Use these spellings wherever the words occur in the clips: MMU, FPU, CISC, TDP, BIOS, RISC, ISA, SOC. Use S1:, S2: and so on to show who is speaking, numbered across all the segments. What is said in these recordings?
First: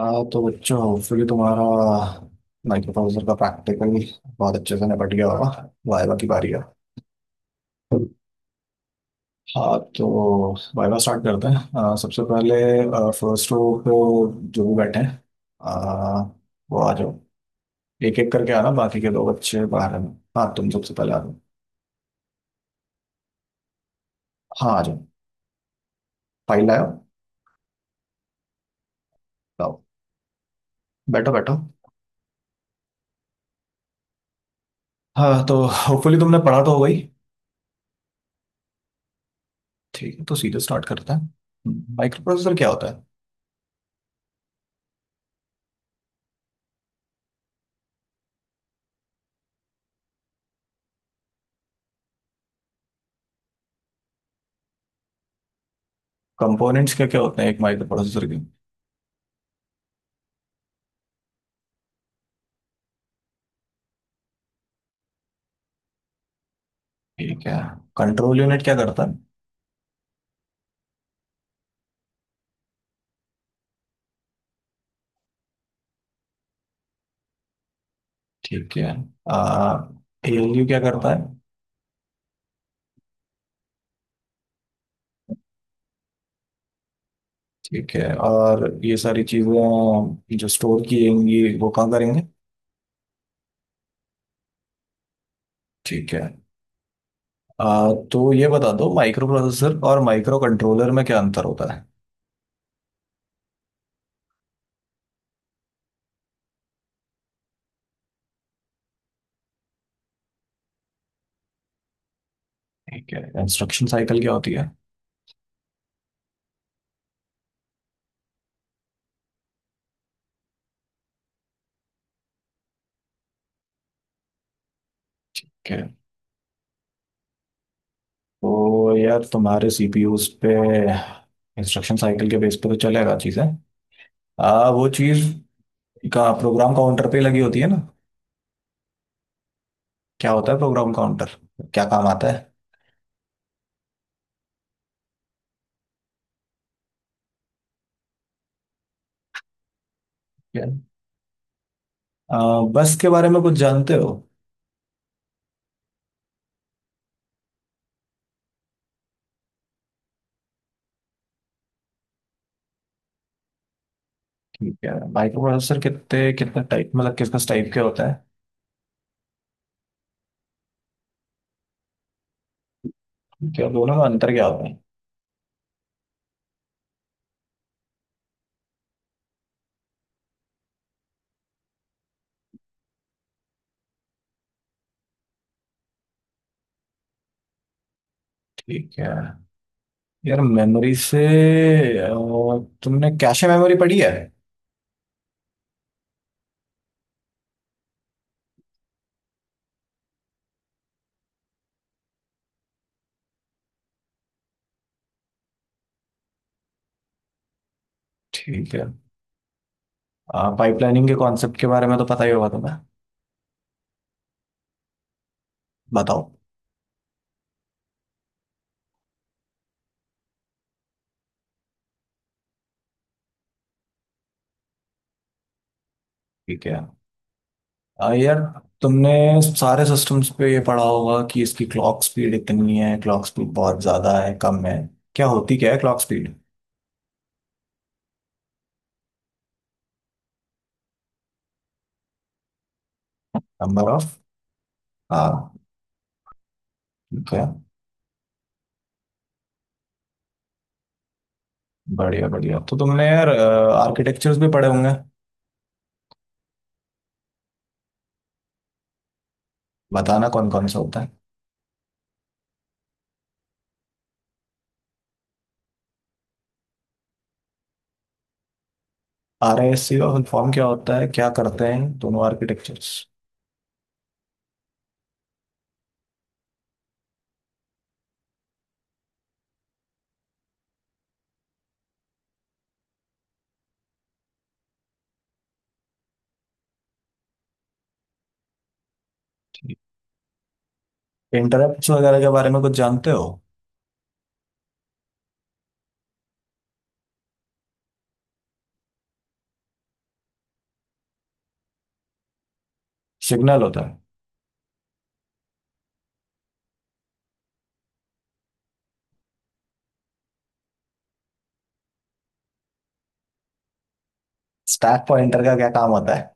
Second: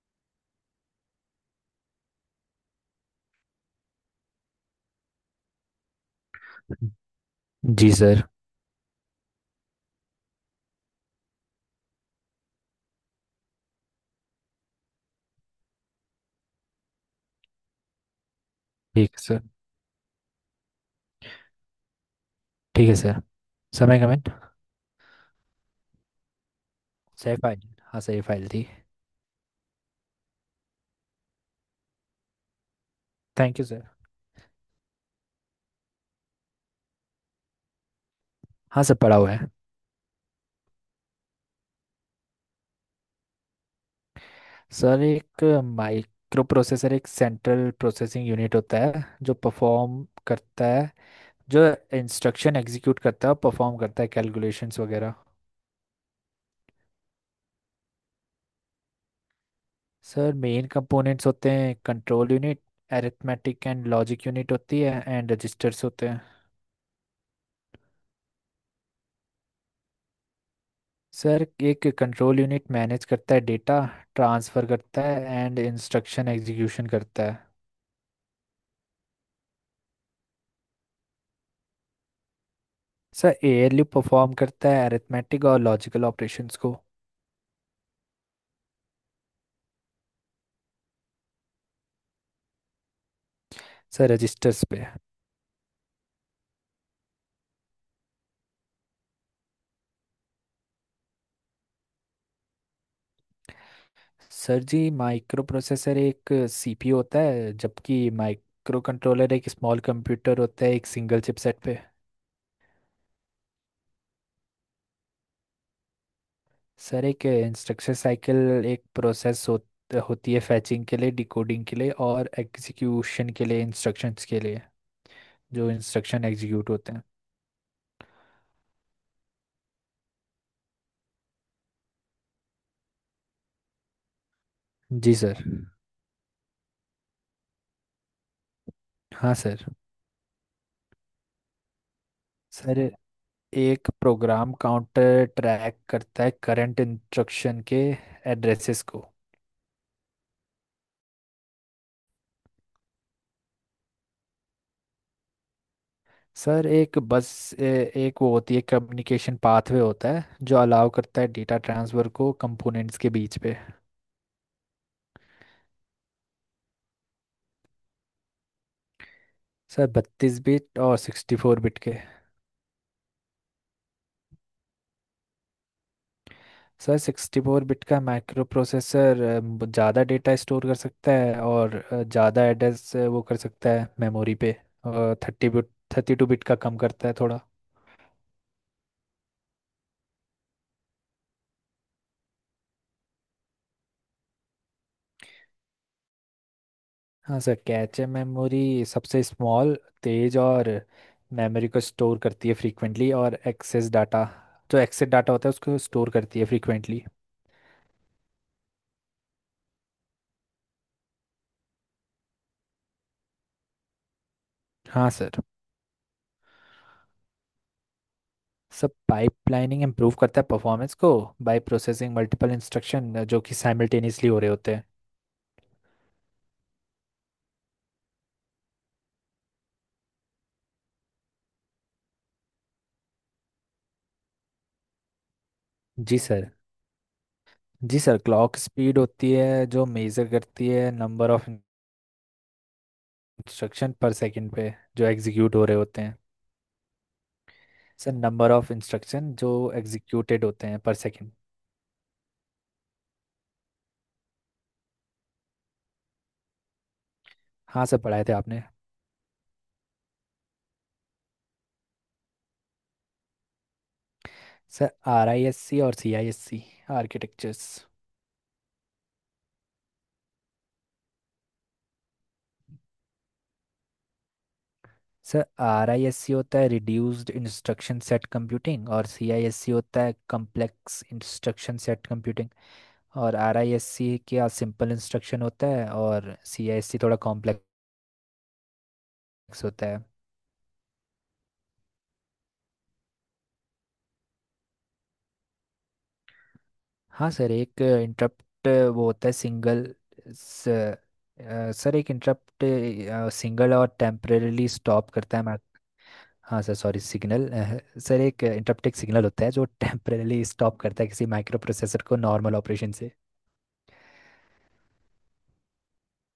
S1: हाँ तो बच्चों, फिर तुम्हारा माइक्रोप्रोसेसर का प्रैक्टिकल बहुत अच्छे से निपट गया होगा। वाइवा की बारी है।
S2: जी सर।
S1: हाँ तो वाइवा स्टार्ट करते हैं। सबसे पहले फर्स्ट रो पे जो भी बैठे हैं, अ, वो आ जाओ। एक एक करके आना, बाकी के
S2: ठीक है
S1: दो
S2: सर।
S1: बच्चे बाहर हैं। हाँ तुम सबसे पहले आ जाओ।
S2: ठीक है सर। समय कमेंट।
S1: हाँ आ जाओ, फाइल लाओ।
S2: सही फाइल। हाँ सही फाइल थी।
S1: लाओ। बैठो बैठो।
S2: Thank you sir.
S1: हाँ तो होपफुली तुमने पढ़ा तो होगा ही।
S2: हाँ सर पड़ा हुआ है।
S1: ठीक है, तो सीधे स्टार्ट करते हैं। माइक्रो प्रोसेसर क्या होता है?
S2: सर एक माइक्रो प्रोसेसर एक सेंट्रल प्रोसेसिंग यूनिट होता है जो परफॉर्म करता है जो इंस्ट्रक्शन एग्जीक्यूट करता है और परफॉर्म करता है कैलकुलेशंस वगैरह।
S1: कंपोनेंट्स क्या क्या होते हैं एक माइक्रो प्रोसेसर के?
S2: सर मेन कंपोनेंट्स होते हैं control unit, arithmetic and logic unit होती है एंड रजिस्टर्स होते हैं।
S1: ठीक है। कंट्रोल यूनिट क्या करता है?
S2: सर एक कंट्रोल यूनिट मैनेज करता है डेटा, ट्रांसफ़र करता है एंड इंस्ट्रक्शन एग्जीक्यूशन करता है।
S1: ठीक है। आ एएलयू क्या करता है?
S2: सर ALU परफॉर्म करता है अरिथमेटिक और लॉजिकल ऑपरेशंस को।
S1: ठीक है, और ये सारी चीजें जो स्टोर की जाएंगी वो कहाँ करेंगे?
S2: सर रजिस्टर्स पे।
S1: ठीक है। तो ये बता दो, माइक्रो प्रोसेसर और माइक्रो कंट्रोलर में क्या अंतर होता है?
S2: सर जी माइक्रो प्रोसेसर एक CPU होता है जबकि माइक्रो कंट्रोलर एक स्मॉल कंप्यूटर होता है एक सिंगल चिपसेट पे।
S1: ठीक है। इंस्ट्रक्शन साइकिल क्या होती है?
S2: सर एक इंस्ट्रक्शन साइकिल एक प्रोसेस होती है फैचिंग के लिए, डिकोडिंग के लिए और एग्जीक्यूशन के लिए इंस्ट्रक्शंस के लिए, जो
S1: ठीक है,
S2: इंस्ट्रक्शन एग्जीक्यूट होते हैं।
S1: तो यार तुम्हारे सीपीयूज पे इंस्ट्रक्शन साइकिल के बेस पे तो चलेगा चीजें। वो
S2: जी
S1: चीज
S2: सर।
S1: का प्रोग्राम काउंटर पे लगी होती है ना।
S2: हाँ सर।
S1: क्या होता है प्रोग्राम काउंटर? क्या काम आता
S2: सर एक प्रोग्राम काउंटर ट्रैक करता है करंट इंस्ट्रक्शन के एड्रेसेस को।
S1: है? अ, बस के बारे में कुछ जानते हो?
S2: सर एक बस एक वो होती है, कम्युनिकेशन पाथवे होता है जो अलाउ करता है डेटा ट्रांसफर को कंपोनेंट्स के बीच पे।
S1: ठीक है। माइक्रोप्रोसेसर कितने कितने टाइप, मतलब किस किस टाइप के होता है?
S2: सर 32 बिट और 64 बिट के।
S1: ठीक है, और दोनों में अंतर क्या होता है?
S2: सर 64 बिट का माइक्रो प्रोसेसर ज़्यादा डेटा स्टोर कर सकता है और ज़्यादा एड्रेस वो कर सकता है मेमोरी पे। और 32 बिट का कम करता है थोड़ा।
S1: ठीक है। यार मेमोरी से, अ, तुमने कैशे मेमोरी पढ़ी है?
S2: हाँ सर, कैचे मेमोरी सबसे स्मॉल, तेज और मेमोरी को स्टोर करती है फ्रीक्वेंटली और एक्सेस डाटा, जो एक्सेस डाटा होता है उसको स्टोर करती है फ्रीक्वेंटली।
S1: ठीक है। पाइपलाइनिंग के कॉन्सेप्ट के बारे में तो पता ही होगा तुम्हें,
S2: हाँ सर।
S1: बताओ।
S2: सब पाइपलाइनिंग इम्प्रूव करता है परफॉर्मेंस को बाय प्रोसेसिंग मल्टीपल इंस्ट्रक्शन जो कि साइमल्टेनियसली हो रहे होते हैं।
S1: ठीक है। यार तुमने सारे सिस्टम्स पे ये पढ़ा होगा कि इसकी क्लॉक स्पीड इतनी है, क्लॉक स्पीड बहुत ज्यादा है, कम है। क्या है क्लॉक
S2: जी
S1: speed?
S2: Sir. Ji sir, clock speed होती है जो मेजर करती है number of
S1: number
S2: instruction per
S1: of.
S2: Second पे जो एग्जीक्यूट हो रहे होते हैं।
S1: हाँ।
S2: सर नंबर ऑफ इंस्ट्रक्शन जो एग्जीक्यूटेड होते हैं पर सेकंड।
S1: बढ़िया बढ़िया, तो तुमने यार आर्किटेक्चर्स भी पढ़े होंगे।
S2: हाँ सर पढ़ाए थे आपने।
S1: बताना कौन कौन सा होता है।
S2: सर RISC और CISC आर्किटेक्चर्स।
S1: RISC का फॉर्म क्या होता है, क्या करते हैं दोनों आर्किटेक्चर्स?
S2: सर RISC होता है रिड्यूस्ड इंस्ट्रक्शन सेट कंप्यूटिंग और CISC होता है कॉम्प्लेक्स इंस्ट्रक्शन सेट कंप्यूटिंग। और RISC क्या सिंपल इंस्ट्रक्शन होता है और CISC थोड़ा कॉम्प्लेक्स होता है।
S1: इंटरप्ट्स वगैरह के बारे में कुछ जानते हो?
S2: हाँ सर, एक इंटरप्ट वो होता है सिंगल सर एक इंटरप्ट
S1: सिग्नल
S2: सिंगल
S1: होता
S2: और
S1: है।
S2: टेम्परेली स्टॉप करता है। हाँ सर, सॉरी, सिग्नल। सर एक इंटरप्ट एक सिग्नल होता है जो टेम्परेली स्टॉप करता है किसी माइक्रो प्रोसेसर को नॉर्मल ऑपरेशन से।
S1: स्टैक पॉइंटर का क्या काम होता है?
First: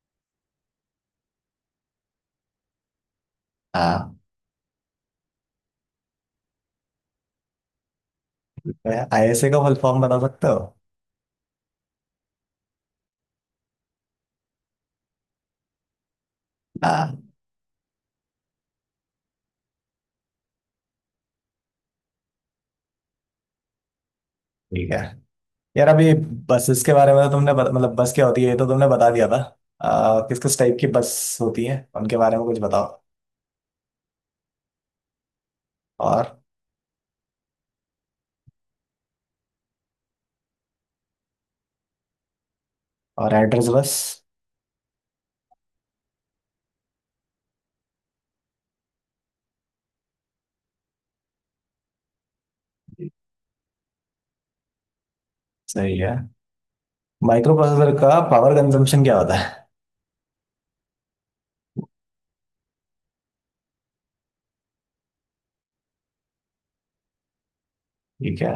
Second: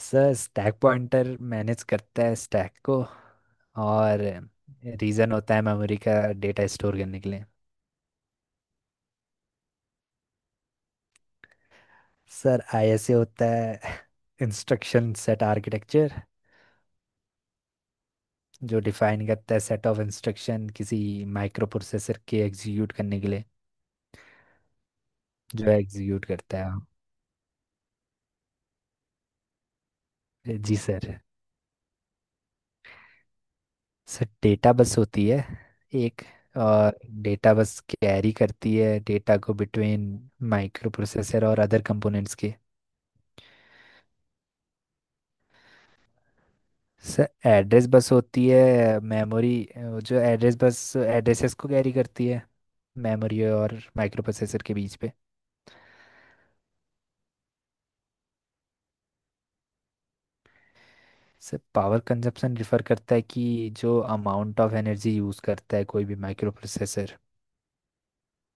S2: सर स्टैक पॉइंटर मैनेज करता है स्टैक को,
S1: हाँ।
S2: और रीज़न होता है मेमोरी का डेटा स्टोर करने के लिए।
S1: ISA का फुल फॉर्म बता सकते हो?
S2: सर ISA होता है इंस्ट्रक्शन सेट आर्किटेक्चर,
S1: हाँ।
S2: जो डिफाइन करता है सेट ऑफ इंस्ट्रक्शन किसी माइक्रो प्रोसेसर के एग्जीक्यूट करने के लिए,
S1: ठीक है।
S2: जो
S1: यार अभी
S2: एग्जीक्यूट करता है।
S1: बसेस के बारे में तो तुमने मतलब बस क्या होती है ये तो तुमने बता दिया था। किस किस टाइप
S2: जी
S1: की
S2: सर।
S1: बस होती है उनके बारे में कुछ बताओ।
S2: सर डेटा बस होती है एक,
S1: और
S2: और डेटा बस कैरी करती है डेटा को बिटवीन माइक्रो प्रोसेसर और अदर कंपोनेंट्स के।
S1: और address bus?
S2: Sir address bus होती है मेमोरी, जो एड्रेस बस एड्रेसेस को कैरी करती है मेमोरी और माइक्रो प्रोसेसर के बीच पे।
S1: सही है। माइक्रो प्रोसेसर का पावर कंजम्पशन क्या होता है?
S2: सर पावर कंजप्शन रिफर करता है कि जो अमाउंट ऑफ एनर्जी यूज़ करता है कोई भी माइक्रो प्रोसेसर।
S1: ठीक है,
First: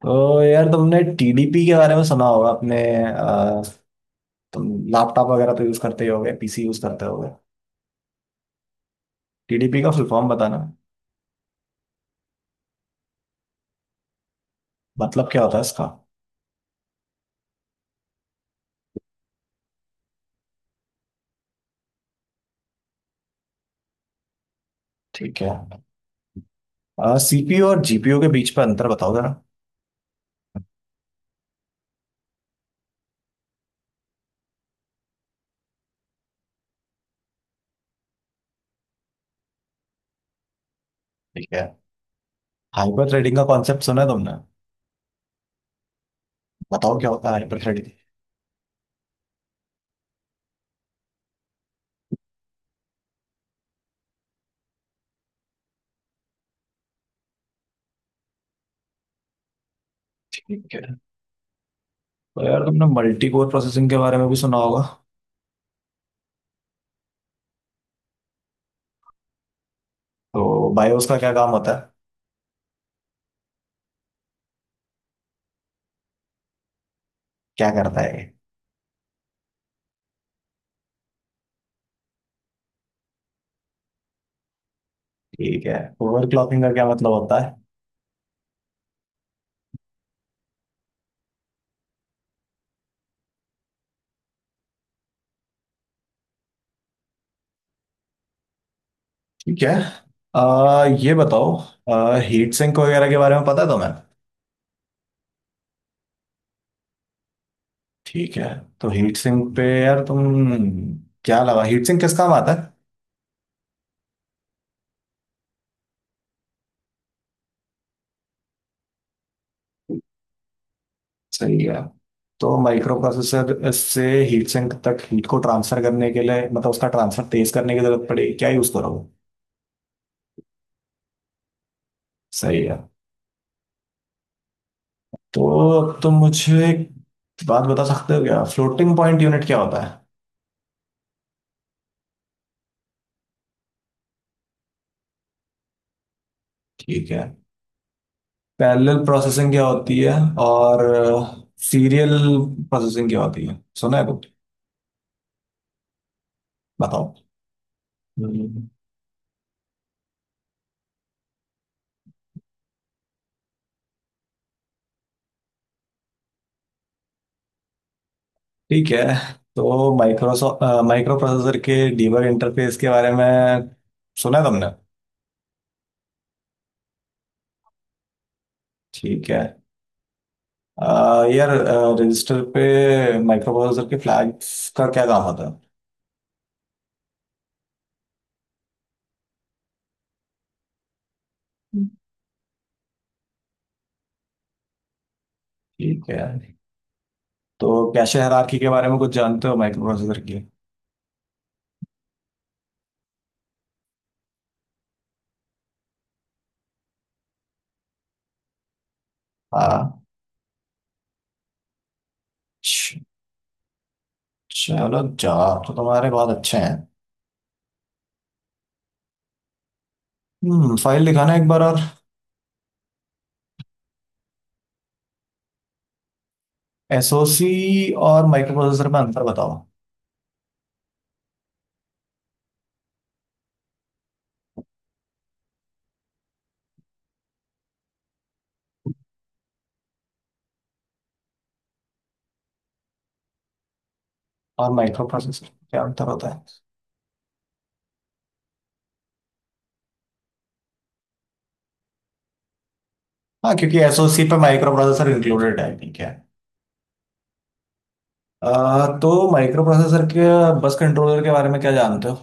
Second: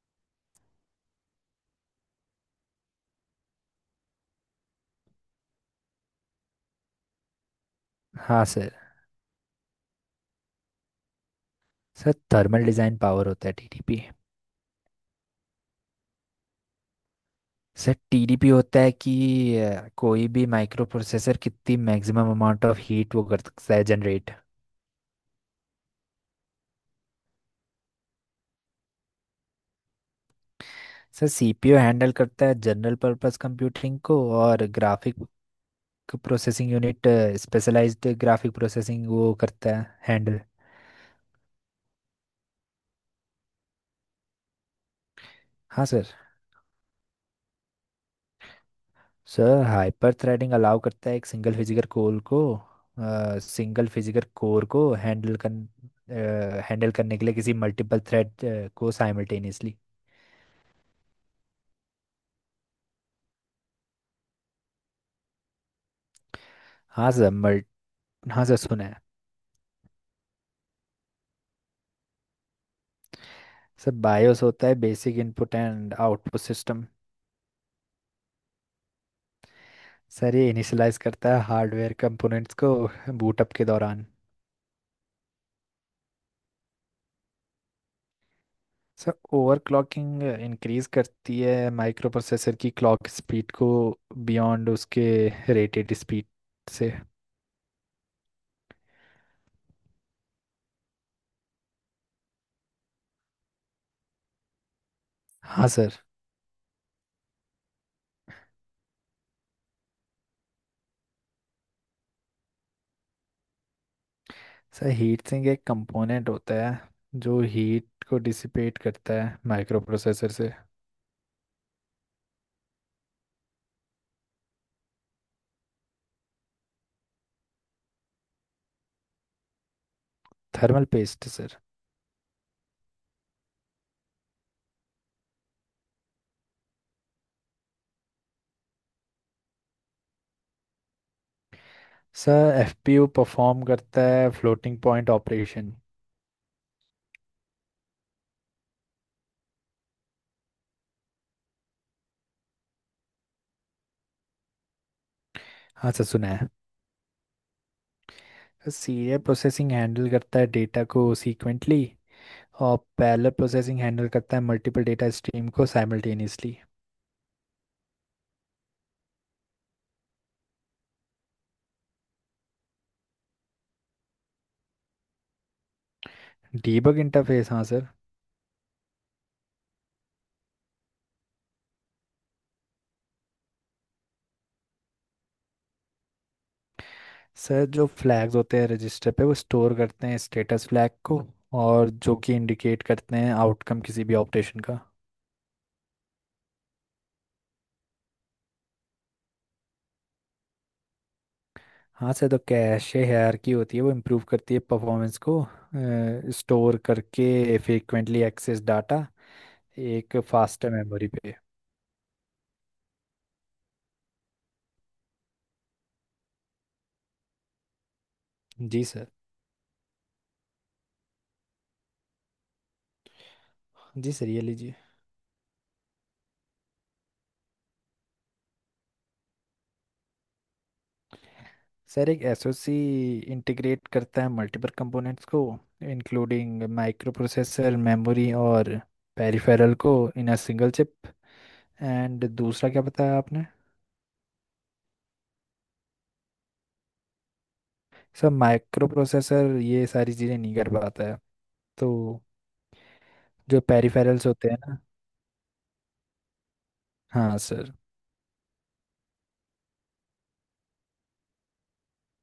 S1: तो यार तुमने टीडीपी के बारे में सुना होगा अपने। तुम लैपटॉप वगैरह तो यूज करते ही होगे, पीसी यूज करते होगे।
S2: हाँ सर।
S1: टीडीपी का फुल फॉर्म बताना।
S2: सर थर्मल डिज़ाइन पावर होता है TTP।
S1: मतलब क्या होता है इसका?
S2: सर TDP होता है कि कोई भी माइक्रो प्रोसेसर कितनी मैक्सिमम अमाउंट ऑफ हीट वो कर सकता है जनरेट।
S1: ठीक है। सीपीयू और जीपीयू के बीच पर अंतर बताओ जरा।
S2: सर सीपीयू हैंडल करता है जनरल पर्पस कंप्यूटिंग को और graphic processing unit specialised graphic processing वो करता है हैंडल।
S1: ठीक है। हाइपर थ्रेडिंग का कॉन्सेप्ट सुना है तुमने?
S2: हाँ सर।
S1: बताओ क्या होता है hyperthreading.
S2: Sir hyperthreading allow करता है एक सिंगल फिजिकल कोर को सिंगल फिजिकल कोर को हैंडल कर हैंडल करने के लिए किसी मल्टीपल थ्रेड को साइमल्टेनियसली।
S1: ठीक है, तो यार तुमने मल्टी कोर प्रोसेसिंग के बारे में भी सुना होगा।
S2: हाँ सर मल्ट हाँ सर सुना है।
S1: तो बायोस का क्या काम होता है?
S2: सर बायोस होता है basic input and output system.
S1: क्या करता है ये?
S2: सर ये इनिशियलाइज करता है हार्डवेयर कंपोनेंट्स को बूटअप के दौरान।
S1: ठीक है। ओवर क्लॉकिंग का क्या मतलब होता है?
S2: सर ओवरक्लॉकिंग इंक्रीज करती है माइक्रो प्रोसेसर की क्लॉक स्पीड को बियॉन्ड उसके रेटेड स्पीड से।
S1: ठीक है। ये बताओ, हीट सिंक वगैरह के बारे में पता है तुम्हें?
S2: हाँ सर।
S1: ठीक है। तो हीट सिंक पे यार तुम क्या लगा, हीट सिंक किस काम आता है?
S2: सर हीट सिंक एक कंपोनेंट होता है जो हीट को डिसिपेट करता है माइक्रो प्रोसेसर से।
S1: सही है। तो माइक्रो प्रोसेसर से हीट सिंक तक हीट को ट्रांसफर करने के लिए, मतलब उसका ट्रांसफर तेज करने की जरूरत पड़ेगी, क्या यूज करोगे?
S2: Thermal paste sir.
S1: सही है। तो तुम मुझे एक बात बता सकते हो क्या, फ्लोटिंग पॉइंट यूनिट क्या होता है?
S2: सर FPU परफॉर्म करता है फ्लोटिंग पॉइंट ऑपरेशन।
S1: ठीक है। पैरेलल प्रोसेसिंग क्या होती है और सीरियल प्रोसेसिंग क्या होती है, सुना है कुछ?
S2: हाँ सर सुना है।
S1: बताओ। हम्म।
S2: सीरियल प्रोसेसिंग हैंडल करता है डेटा को सीक्वेंटली और पैरेलल प्रोसेसिंग हैंडल करता है मल्टीपल डेटा स्ट्रीम को साइमल्टेनियसली।
S1: ठीक है, तो माइक्रोसॉफ्ट माइक्रो प्रोसेसर के डीबग इंटरफेस के बारे में सुना है तुमने?
S2: डीबग इंटरफेस, हाँ सर।
S1: ठीक है। यार रजिस्टर पे माइक्रो प्रोसेसर के फ्लैग्स का क्या काम होता है?
S2: सर जो फ्लैग्स होते हैं रजिस्टर पे वो स्टोर करते हैं स्टेटस फ्लैग को,
S1: हम्म।
S2: और जो कि इंडिकेट करते हैं आउटकम किसी भी ऑपरेशन का।
S1: ठीक है, तो कैशे हायरार्की के बारे में कुछ जानते हो माइक्रो प्रोसेसर के?
S2: हाँ सर, तो कैशे हायरार्की होती है वो इम्प्रूव करती है परफॉर्मेंस को स्टोर करके फ्रीक्वेंटली एक्सेस डाटा
S1: हाँ।
S2: एक फास्टर मेमोरी पे।
S1: च- चलो, जवाब तो तुम्हारे बहुत अच्छे हैं।
S2: जी सर।
S1: फाइल दिखाना एक बार और।
S2: जी सर, ये लीजिए।
S1: एसओसी और माइक्रो प्रोसेसर में अंतर बताओ।
S2: सर एक SoC इंटीग्रेट करता है मल्टीपल कंपोनेंट्स को इंक्लूडिंग माइक्रो प्रोसेसर, मेमोरी और पेरिफेरल को in a single chip. And दूसरा क्या बताया आपने?
S1: और माइक्रो प्रोसेसर क्या अंतर होता है?
S2: सर माइक्रो प्रोसेसर ये सारी चीज़ें नहीं कर पाता है तो।
S1: हाँ,
S2: जो
S1: क्योंकि एसओसी
S2: पेरिफेरल्स
S1: पे
S2: होते हैं
S1: माइक्रो
S2: ना।
S1: प्रोसेसर इंक्लूडेड है। ठीक है।
S2: हाँ सर।
S1: अ, तो माइक्रो प्रोसेसर के बस कंट्रोलर के बारे में क्या जानते हो?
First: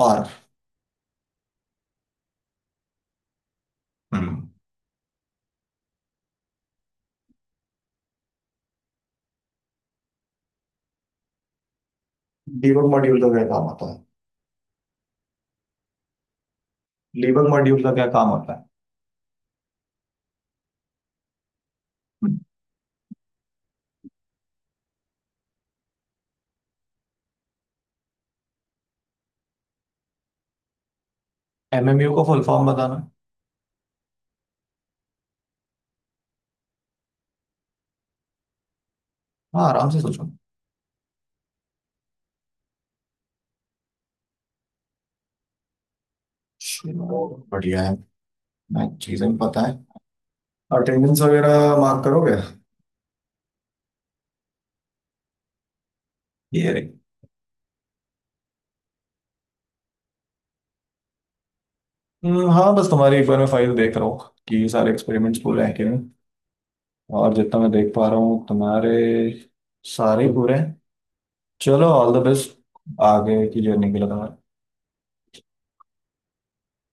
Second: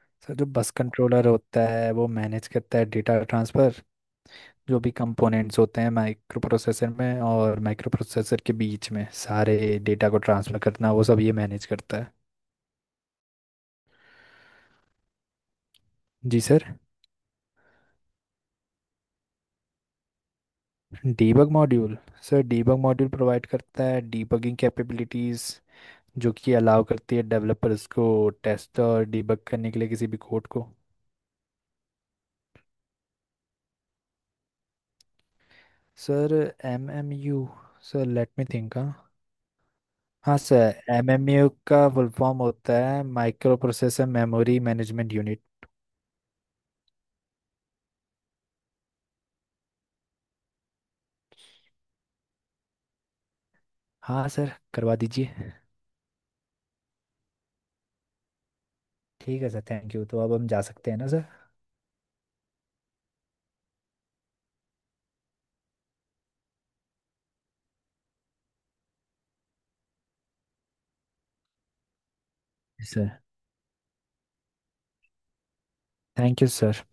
S1: और
S2: सर जो बस कंट्रोलर होता है वो मैनेज करता है डेटा ट्रांसफ़र,
S1: हम्म
S2: जो भी कंपोनेंट्स होते हैं माइक्रो प्रोसेसर में और माइक्रो प्रोसेसर के बीच में सारे डेटा को ट्रांसफ़र करना वो सब ये मैनेज करता है।
S1: डीबग मॉड्यूल का क्या काम होता है?
S2: जी सर।
S1: डीबग मॉड्यूल का क्या काम होता है?
S2: Debug module. Sir debug module provide करता है डीबगिंग कैपेबिलिटीज़ जो कि अलाउ करती है डेवलपर्स को टेस्ट और डीबग करने के लिए किसी भी कोड को।
S1: एमएमयू को फुल फॉर्म बताना है।
S2: Sir MMU, sir let me think, हाँ।
S1: हाँ, आराम से सोचो।
S2: हाँ सर, MMU का फुल फॉर्म होता है micro processor memory management unit.
S1: चलो, बढ़िया है। मैं चीजें भी पता है। अटेंडेंस वगैरह मार्क करोगे?
S2: हाँ सर करवा दीजिए।
S1: ये रे।
S2: ठीक है सर, थैंक यू। तो अब हम जा सकते हैं ना सर?
S1: हाँ, बस तुम्हारी एक बार मैं फाइल देख रहा हूँ कि सारे एक्सपेरिमेंट्स पूरे हैं कि नहीं, और जितना मैं देख पा रहा हूँ तुम्हारे सारे पूरे हैं। चलो, ऑल द बेस्ट
S2: जी सर,
S1: आगे की जर्नी के लिए तुम्हारे।
S2: Thank you sir.